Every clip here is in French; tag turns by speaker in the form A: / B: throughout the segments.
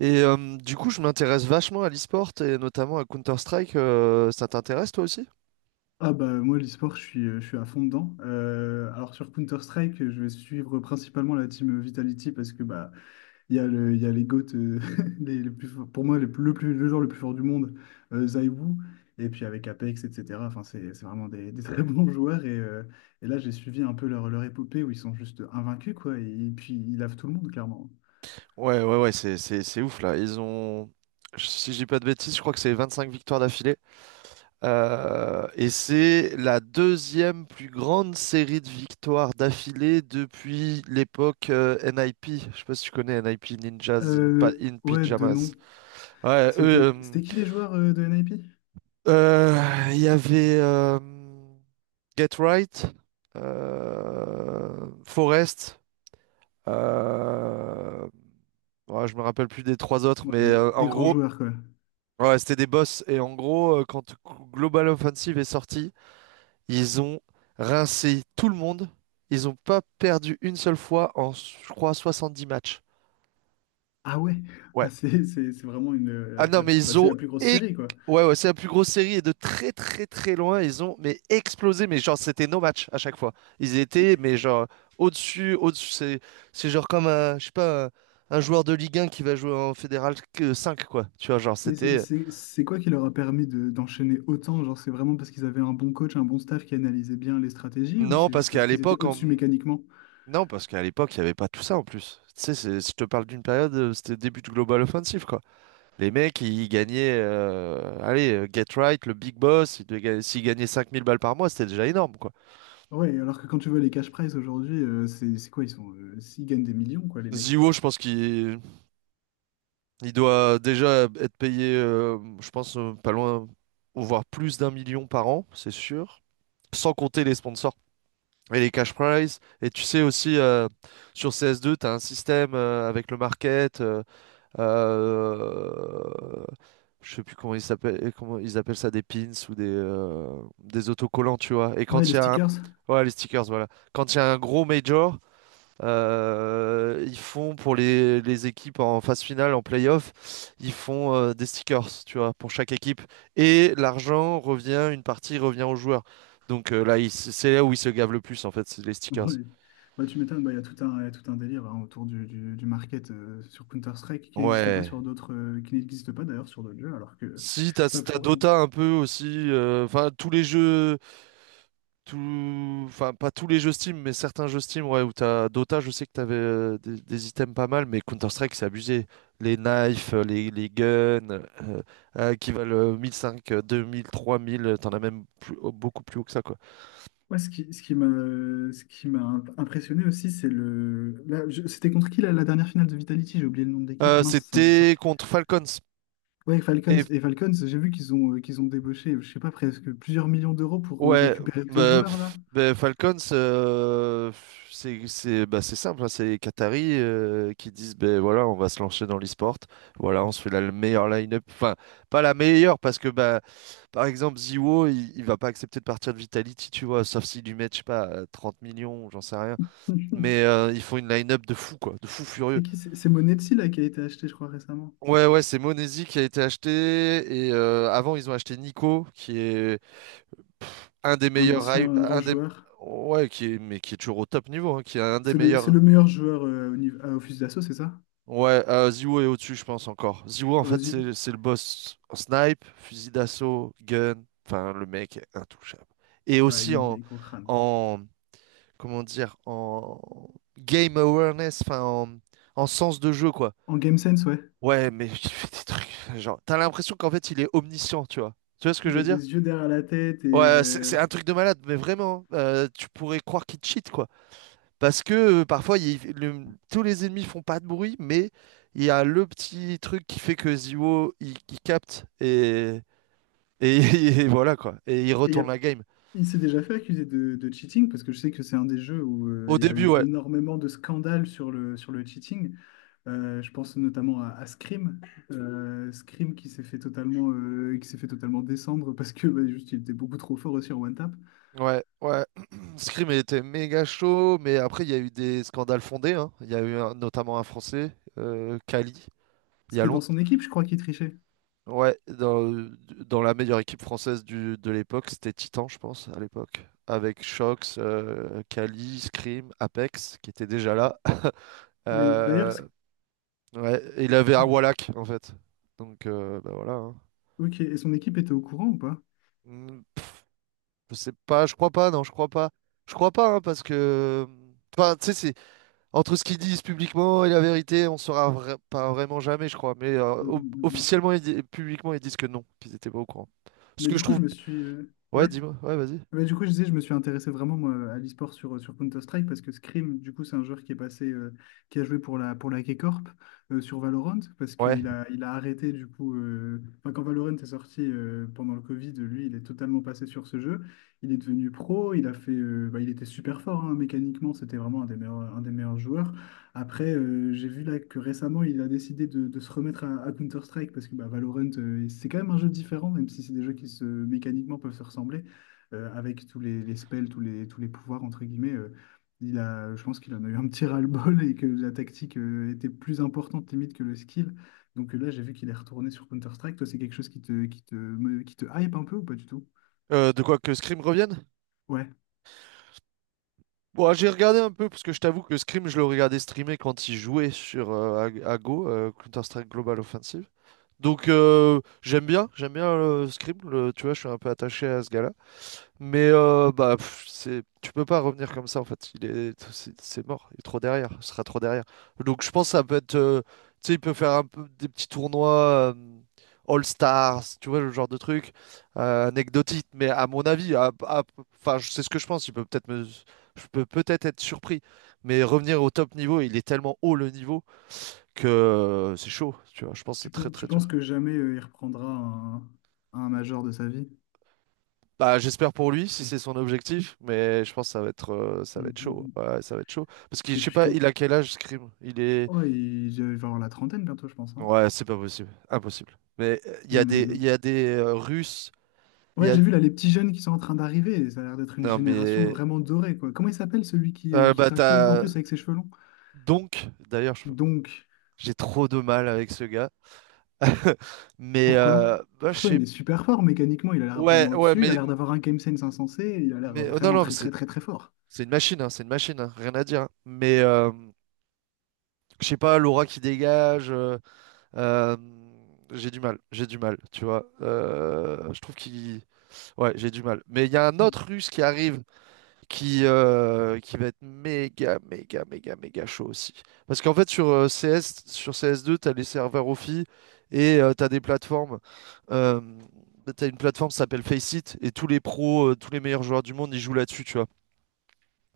A: Et du coup, je m'intéresse vachement à l'e-sport et notamment à Counter-Strike. Ça t'intéresse toi aussi?
B: Ah bah moi l'e-sport je suis à fond dedans. Alors sur Counter-Strike je vais suivre principalement la team Vitality parce que bah il y a les GOAT pour moi les plus- le joueur le plus fort du monde Zai Wu. Et puis avec Apex etc. Enfin c'est vraiment des très bons joueurs et là j'ai suivi un peu leur épopée où ils sont juste invaincus quoi, et puis ils lavent tout le monde clairement.
A: Ouais, ouais, ouais, c'est ouf là. Ils ont, si je dis pas de bêtises, je crois que c'est 25 victoires d'affilée. Et c'est la deuxième plus grande série de victoires d'affilée depuis l'époque NIP. Je sais pas si tu connais NIP Ninjas in, Pa-
B: Euh,
A: in
B: ouais de
A: Pyjamas.
B: nom.
A: Ouais, eux,
B: C'était c'était qui les joueurs de NIP?
A: il y avait Get Right, Forest, euh, ouais, je me rappelle plus des trois autres,
B: Ouais,
A: mais
B: mais des
A: en
B: grands
A: gros,
B: joueurs quoi.
A: ouais, c'était des boss. Et en gros, quand Global Offensive est sorti, ils ont rincé tout le monde. Ils n'ont pas perdu une seule fois en, je crois, 70 matchs.
B: Ah ouais,
A: Ouais.
B: ah, c'est vraiment une,
A: Ah non,
B: la, la
A: mais
B: plus- bah,
A: ils
B: c'est
A: ont...
B: la plus grosse
A: éc-
B: série, quoi.
A: Ouais, ouais, c'est la plus grosse série et de très très très loin, ils ont mais explosé, mais genre c'était nos matchs à chaque fois. Ils étaient, mais genre au-dessus, au-dessus, c'est genre comme un, je sais pas, un joueur de Ligue un qui va jouer en Fédéral que 5, quoi. Tu vois, genre c'était.
B: C'est quoi qui leur a permis d'enchaîner autant? Genre, c'est vraiment parce qu'ils avaient un bon coach, un bon staff qui analysait bien les stratégies, ou
A: Non,
B: c'est
A: parce
B: juste parce
A: qu'à
B: qu'ils étaient
A: l'époque,
B: au-dessus mécaniquement?
A: il n'y avait pas tout ça en plus. Tu sais, je te parle d'une période, c'était le début du Global Offensive, quoi. Les mecs, ils gagnaient, allez, Get Right, le Big Boss, ils devaient s'ils gagnaient 5 000 balles par mois, c'était déjà énorme, quoi.
B: Ouais, alors que quand tu vois les cash prizes aujourd'hui, c'est quoi? Ils gagnent des millions, quoi, les mecs.
A: Ziwo, je pense qu'il il doit déjà être payé, je pense, pas loin, voire plus d'un million par an, c'est sûr. Sans compter les sponsors et les cash prizes. Et tu sais aussi, sur CS2, tu as un système avec le market. Euh, je sais plus comment ils s'appellent, comment ils appellent ça, des pins ou des autocollants, tu vois. Et
B: Ouais,
A: quand
B: les
A: il y a un.
B: stickers.
A: Ouais, les stickers, voilà. Quand il y a un gros major. Ils font pour les équipes en phase finale, en playoff, ils font des stickers, tu vois, pour chaque équipe. Et l'argent revient, une partie revient aux joueurs. Donc là, c'est là où ils se gavent le plus, en fait, c'est les stickers.
B: Ouais. Bah, tu m'étonnes, bah, il y a tout un délire, hein, autour du market sur Counter-Strike qui n'existe pas
A: Ouais.
B: sur d'autres, qui n'existe pas d'ailleurs sur d'autres jeux, alors que
A: Si, t'as, si
B: ça
A: t'as
B: pourrait, hein.
A: Dota un peu aussi. Enfin, tous les jeux. Enfin, pas tous les jeux Steam, mais certains jeux Steam, ouais, où t'as Dota, je sais que t'avais des items pas mal, mais Counter-Strike, c'est abusé. Les knives, les guns, qui valent 1 500, 2 000, 3 000, t'en as même beaucoup plus haut que ça, quoi.
B: Ouais, ce qui m'a impressionné aussi, c'est le. Là, je- C'était contre qui la dernière finale de Vitality? J'ai oublié le nom de l'équipe. Mince, ça m'est
A: C'était
B: sorti.
A: contre Falcons.
B: Ouais, Falcons.
A: Et
B: Et Falcons, j'ai vu qu'ils ont, débauché, je sais pas, presque plusieurs millions d'euros pour
A: ouais,
B: récupérer deux
A: bah,
B: joueurs, là.
A: pff, bah, Falcons, pff, c'est simple, hein, c'est les Qataris qui disent ben voilà, on va se lancer dans l'e-sport, voilà, on se fait la le meilleure line-up, enfin pas la meilleure parce que bah par exemple Ziwo, il va pas accepter de partir de Vitality, tu vois, sauf s'il lui met je sais pas 30 millions, j'en sais rien, mais ils font une line-up de fou quoi, de fou
B: C'est
A: furieux.
B: qui? C'est Monetsi, là, qui a été acheté, je crois, récemment.
A: Ouais ouais, c'est Monesi qui a été acheté et avant ils ont acheté Nico qui est un des
B: Un
A: meilleurs,
B: ancien grand
A: un des,
B: joueur.
A: ouais, qui est, mais qui est toujours au top niveau, hein, qui est un des
B: C'est
A: meilleurs.
B: le meilleur joueur au niveau, à Office d'Assaut, c'est ça?
A: Ouais, Ziwo est au-dessus, je pense encore. Ziwo, en
B: Aux
A: fait,
B: yeux-
A: c'est le boss en snipe, fusil d'assaut, gun. Enfin, le mec est intouchable. Et
B: Ouais, il
A: aussi
B: met des gros crânes.
A: en, comment dire, en game awareness, enfin, en sens de jeu, quoi.
B: En Game Sense, ouais.
A: Ouais, mais il fait des trucs. Enfin, genre, t'as l'impression qu'en fait, il est omniscient, tu vois. Tu vois ce que je
B: Il a
A: veux dire?
B: des yeux derrière la tête.
A: Ouais, c'est un truc de malade, mais vraiment, hein, tu pourrais croire qu'il cheat, quoi. Parce que parfois, tous les ennemis font pas de bruit, mais il y a le petit truc qui fait que Zio, il capte et, et voilà quoi. Et il retourne
B: Il
A: la game.
B: Il s'est déjà fait accuser de cheating parce que je sais que c'est un des jeux où
A: Au
B: il y a
A: début,
B: eu
A: ouais.
B: énormément de scandales sur sur le cheating. Je pense notamment à Scream. Scream qui s'est fait totalement descendre parce que bah, juste il était beaucoup trop fort aussi en one tap.
A: Ouais, ouais. Scream était méga chaud, mais après, il y a eu des scandales fondés, hein. Il y a eu notamment un Français, Kali, il y a
B: C'était dans
A: longtemps.
B: son équipe, je crois, qui trichait.
A: Ouais, dans la meilleure équipe française de l'époque, c'était Titan, je pense, à l'époque. Avec Shox, Kali, Scream, Apex, qui étaient déjà là.
B: Mais d'ailleurs,
A: Euh,
B: c'est-
A: ouais, et il avait Awalak en fait. Donc bah voilà, hein.
B: Ok, et son équipe était au courant ou pas?
A: Pff, je sais pas, je crois pas, non, je crois pas. Je crois pas, hein, parce que. Enfin, tu sais, c'est entre ce qu'ils disent publiquement et la vérité, on saura pas vraiment jamais, je crois. Mais
B: Mm, mm, mm, mm.
A: officiellement et publiquement, ils disent que non, qu'ils étaient pas au courant. Ce
B: Mais
A: que
B: du
A: je
B: coup,
A: trouve. Ouais,
B: ouais.
A: dis-moi, ouais, vas-y.
B: Mais du coup, je disais, je me suis intéressé vraiment moi, à l'e-sport sur Counter-Strike parce que Scream, du coup, c'est un joueur qui est passé, qui a joué pour pour la K-Corp sur Valorant parce
A: Ouais.
B: il a arrêté, du coup, enfin, quand Valorant est sorti pendant le Covid, lui, il est totalement passé sur ce jeu. Il est devenu pro, bah, il était super fort, hein, mécaniquement, c'était vraiment un des meilleurs joueurs. Après, j'ai vu là que récemment, il a décidé de se remettre à Counter-Strike parce que bah, Valorant, c'est quand même un jeu différent, même si c'est des jeux qui se, mécaniquement peuvent se ressembler avec tous les spells, tous les pouvoirs, entre guillemets, je pense qu'il en a eu un petit ras-le-bol et que la tactique était plus importante limite que le skill. Donc là, j'ai vu qu'il est retourné sur Counter-Strike. Toi, c'est quelque chose qui te hype un peu ou pas du tout?
A: De quoi que Scream revienne?
B: Ouais.
A: Bon, j'ai regardé un peu, parce que je t'avoue que Scream, je le regardais streamer quand il jouait à Go, Counter-Strike Global Offensive. Donc j'aime bien Scribble, tu vois, je suis un peu attaché à ce gars-là. Mais bah pff, tu peux pas revenir comme ça en fait. Il est, c'est mort, il est trop derrière, il sera trop derrière. Donc je pense que ça peut être, tu sais, il peut faire un peu des petits tournois All Stars, tu vois, le genre de truc anecdotique. Mais à mon avis, enfin c'est ce que je pense. Il peut peut-être me, Je peux peut-être être surpris, mais revenir au top niveau, il est tellement haut le niveau que c'est chaud, tu vois. Je pense que c'est
B: Tu,
A: très
B: pen-
A: très
B: tu penses
A: dur.
B: que jamais il reprendra un major de sa vie?
A: Bah, j'espère pour lui si c'est son objectif, mais je pense que ça va être, euh, ça va
B: Mm,
A: être
B: mm,
A: chaud.
B: mm.
A: Ouais, ça va être chaud. Parce que je
B: Et
A: sais
B: puis
A: pas,
B: quand.
A: il a quel âge, Scream? Il est.
B: Ouais, il va avoir la trentaine bientôt, je pense, hein.
A: Ouais, c'est pas possible. Impossible. Mais il
B: Mm,
A: y a des,
B: mm,
A: il y
B: mm.
A: a des euh, Russes. Il y
B: Ouais,
A: a.
B: j'ai vu là les petits jeunes qui sont en train d'arriver, et ça a l'air d'être une
A: Non,
B: génération
A: mais.
B: vraiment dorée, quoi. Comment il s'appelle celui qui
A: Bah,
B: trash talk en
A: t'as.
B: plus avec ses cheveux longs?
A: Donc, d'ailleurs,
B: Donc,
A: j'ai trop de mal avec ce gars. Mais.
B: pourquoi?
A: Bah, je
B: Pourtant,
A: sais.
B: il est super fort mécaniquement. Il a l'air
A: Ouais,
B: vraiment
A: ouais,
B: au-dessus. Il a l'air d'avoir un game sense insensé. Il a l'air
A: non,
B: vraiment
A: non, mais
B: très,
A: c'est
B: très, très, très fort.
A: c'est une machine, hein, c'est une machine, hein, rien à dire, hein. Mais. Je sais pas, l'aura qui dégage. Euh, j'ai du mal, j'ai du mal, tu vois. Je trouve qu'il... Ouais, j'ai du mal. Mais il y a un autre Russe qui arrive qui va être méga, méga, méga, méga chaud aussi. Parce qu'en fait, sur CS, sur cs deux, t'as les serveurs offi et t'as des plateformes. Euh, T'as une plateforme qui s'appelle Faceit et tous les pros, tous les meilleurs joueurs du monde, ils jouent là-dessus, tu vois.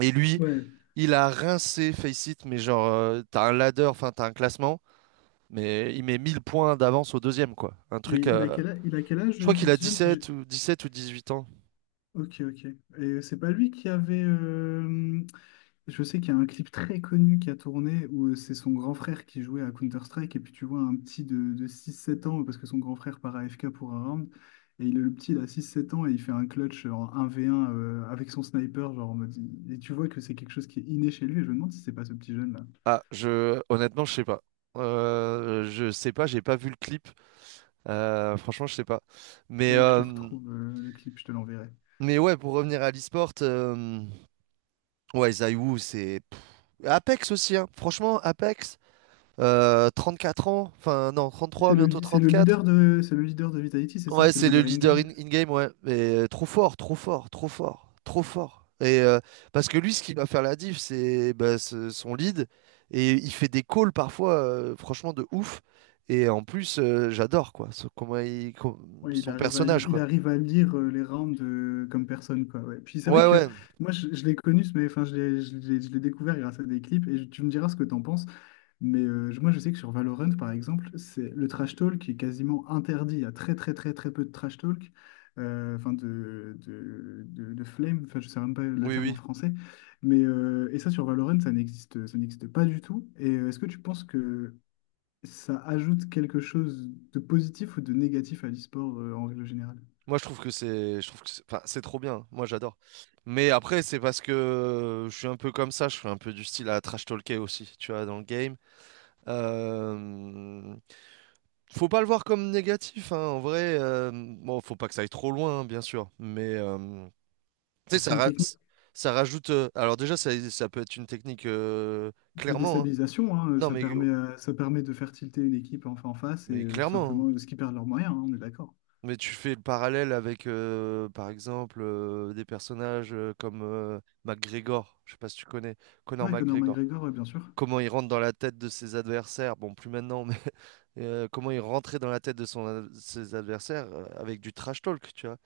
A: Et lui,
B: Ouais.
A: il a rincé Faceit, mais genre, t'as un ladder, enfin, t'as un classement. Mais il met 1 000 points d'avance au deuxième, quoi. Un
B: Et
A: truc.
B: il a quel âge
A: Je crois
B: ce
A: qu'il a
B: petit
A: dix
B: jeune?
A: sept ou dix sept ou 18 ans.
B: Ok, ok. Et c'est pas lui qui avait. Je sais qu'il y a un clip très connu qui a tourné où c'est son grand frère qui jouait à Counter-Strike et puis tu vois un petit de 6-7 ans parce que son grand frère part AFK pour un round et le petit il a 6-7 ans et il fait un clutch en 1 v un avec son sniper. Et tu vois que c'est quelque chose qui est inné chez lui et je me demande si c'est pas ce petit jeune là.
A: Ah, je honnêtement, je sais pas. Je sais pas, j'ai pas vu le clip. Franchement, je sais pas. Mais
B: Faudrait que je te
A: euh,
B: retrouve le clip, je te l'enverrai.
A: mais ouais, pour revenir à l'e-sport, ouais, Zai Wu, c'est pff, Apex aussi, hein. Franchement, Apex, euh, 4 ans, enfin non, trente
B: C'est
A: trois
B: le,
A: bientôt
B: c'est
A: trente
B: le
A: quatre
B: leader de c'est le leader de Vitality, c'est ça?
A: Ouais,
B: C'est le
A: c'est le
B: leader
A: leader
B: in-game?
A: in-game, ouais. Mais trop fort, trop fort, trop fort, trop fort. Et parce que lui, ce qui va faire la diff, c'est bah, son lead. Et il fait des calls parfois, franchement, de ouf. Et en plus, j'adore, quoi. Comment il,
B: Oui,
A: son personnage,
B: il
A: quoi.
B: arrive à lire les rounds comme personne, quoi. Ouais. Puis c'est vrai
A: Ouais,
B: que
A: ouais.
B: moi, je l'ai connu, mais enfin, je l'ai découvert grâce à des clips, tu me diras ce que t'en penses. Mais moi, je sais que sur Valorant, par exemple, c'est le trash talk qui est quasiment interdit. Il y a très, très, très, très peu de trash talk, enfin de flame, enfin, je sais même pas le
A: Oui,
B: terme en
A: oui.
B: français. Mais, et ça, sur Valorant, ça n'existe pas du tout. Et est-ce que tu penses que ça ajoute quelque chose de positif ou de négatif à l'e-sport en règle générale?
A: Moi, je trouve que c'est, enfin, c'est trop bien. Moi, j'adore. Mais après, c'est parce que je suis un peu comme ça. Je suis un peu du style à trash talker aussi, tu vois, dans le game. Euh, Faut pas le voir comme négatif, hein, en vrai. Bon, faut pas que ça aille trop loin, hein, bien sûr. Mais tu sais,
B: Bah, c'est une technique
A: ça rajoute. Alors déjà, ça peut être une technique
B: de
A: clairement, hein.
B: déstabilisation, hein,
A: Non, mais oh,
B: ça permet de faire tilter une équipe en face et
A: mais
B: tout
A: clairement, hein.
B: simplement ce qui perdent leurs moyens, hein, on est d'accord.
A: Mais tu fais le parallèle avec, par exemple, des personnages comme McGregor. Je sais pas si tu connais Conor
B: Ouais, Conor
A: McGregor,
B: McGregor, ouais, bien sûr.
A: comment il rentre dans la tête de ses adversaires, bon, plus maintenant, mais comment il rentrait dans la tête de ses adversaires avec du trash talk, tu vois.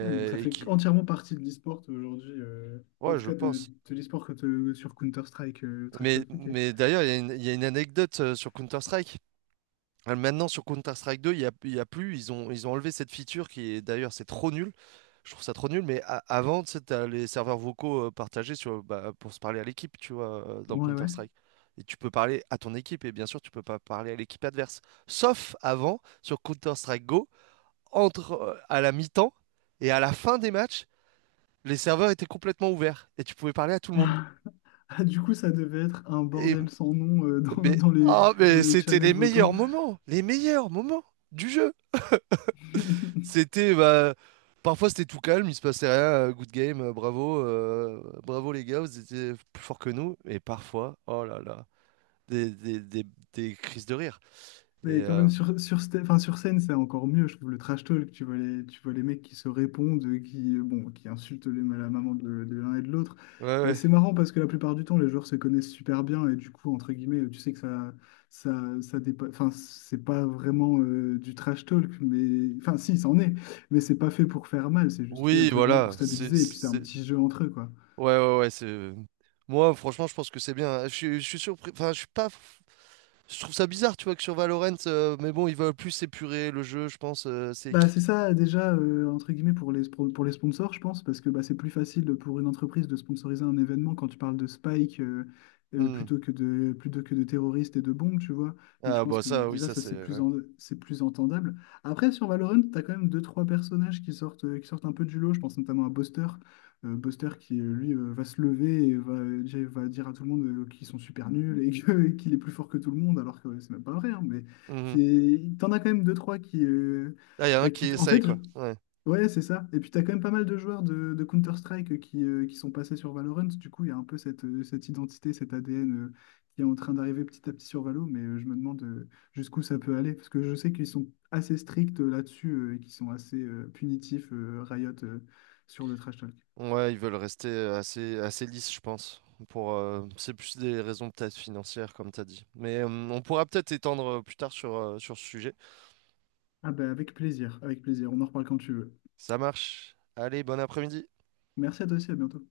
B: Ouais, donc ça
A: et
B: fait
A: qui...
B: entièrement partie de l'e-sport aujourd'hui, en
A: Ouais,
B: tout
A: je
B: cas
A: pense.
B: de l'e-sport sur Counter-Strike, Trash
A: Mais,
B: Talk, ok.
A: mais d'ailleurs, il y a une anecdote sur Counter-Strike. Ah, maintenant, sur Counter-Strike 2, il y a plus. Ils ont enlevé cette feature qui est d'ailleurs, c'est trop nul. Je trouve ça trop nul. Mais avant, tu sais, t'as les serveurs vocaux partagés sur, bah, pour se parler à l'équipe, tu vois, dans
B: Ouais, ouais.
A: Counter-Strike. Et tu peux parler à ton équipe. Et bien sûr, tu peux pas parler à l'équipe adverse. Sauf avant, sur Counter-Strike Go, entre à la mi-temps et à la fin des matchs, les serveurs étaient complètement ouverts. Et tu pouvais parler à tout le monde.
B: Ah, du coup, ça devait être un
A: Et,
B: bordel sans nom
A: mais, ah,
B: dans
A: mais
B: les
A: c'était
B: channels
A: les
B: vocaux.
A: meilleurs moments. Les meilleurs moments du jeu. C'était bah, parfois c'était tout calme, il se passait rien, good game, bravo les gars, vous étiez plus forts que nous. Et parfois, oh là là, des, des, des, des crises de rire. Et
B: Mais quand même, enfin, sur scène, c'est encore mieux, je trouve, le trash talk. Tu vois les mecs qui se répondent, qui insultent la maman de l'un et de l'autre.
A: ouais,
B: Bah,
A: ouais.
B: c'est marrant parce que la plupart du temps, les joueurs se connaissent super bien et du coup, entre guillemets, tu sais que ça. Enfin, c'est pas vraiment du trash talk, mais enfin, si, c'en est, mais c'est pas fait pour faire mal, c'est juste fait,
A: Oui,
B: entre guillemets, pour
A: voilà.
B: stabiliser et puis c'est un
A: C'est-
B: petit jeu entre eux, quoi.
A: Ouais, ouais, ouais. C'est... Moi, franchement, je pense que c'est bien. Je suis surpris. Enfin, je suis pas. Je trouve ça bizarre, tu vois, que sur Valorant, mais bon, ils veulent plus épurer le jeu, je pense. C'est
B: Bah,
A: qui?
B: c'est ça déjà, entre guillemets, pour pour les sponsors, je pense, parce que bah, c'est plus facile pour une entreprise de sponsoriser un événement quand tu parles de Spike
A: Hmm.
B: plutôt que de terroristes et de bombes, tu vois. Donc je
A: Ah
B: pense
A: bah
B: que
A: ça, oui,
B: déjà,
A: ça
B: ça,
A: c'est.
B: c'est plus,
A: ouais.
B: en- c'est plus entendable. Après, sur Valorant, tu as quand même deux, trois personnages qui sortent un peu du lot. Je pense notamment à Buster. Buster qui, lui, va se lever et va dire à tout le monde qu'ils sont super nuls qu'il est plus fort que tout le monde, alors que ouais, c'est même pas vrai, hein, mais
A: Mhm.
B: c'est t'en as quand même deux trois
A: Ah, il y a un qui
B: en
A: essaye
B: fait,
A: quoi. Ouais.
B: ouais, c'est ça. Et puis, tu as quand même pas mal de joueurs de Counter-Strike qui sont passés sur Valorant. Du coup, il y a un peu cette identité, cet ADN qui est en train d'arriver petit à petit sur Valo. Mais je me demande jusqu'où ça peut aller. Parce que je sais qu'ils sont assez stricts là-dessus et qu'ils sont assez punitifs, Riot, sur le trash talk.
A: Ouais, ils veulent rester assez, assez lisses, je pense. C'est plus des raisons peut-être financières, comme t'as dit. Mais on pourra peut-être étendre plus tard sur ce sujet.
B: Ah, bah, avec plaisir, avec plaisir. On en reparle quand tu veux.
A: Ça marche. Allez, bon après-midi.
B: Merci à toi aussi, à bientôt.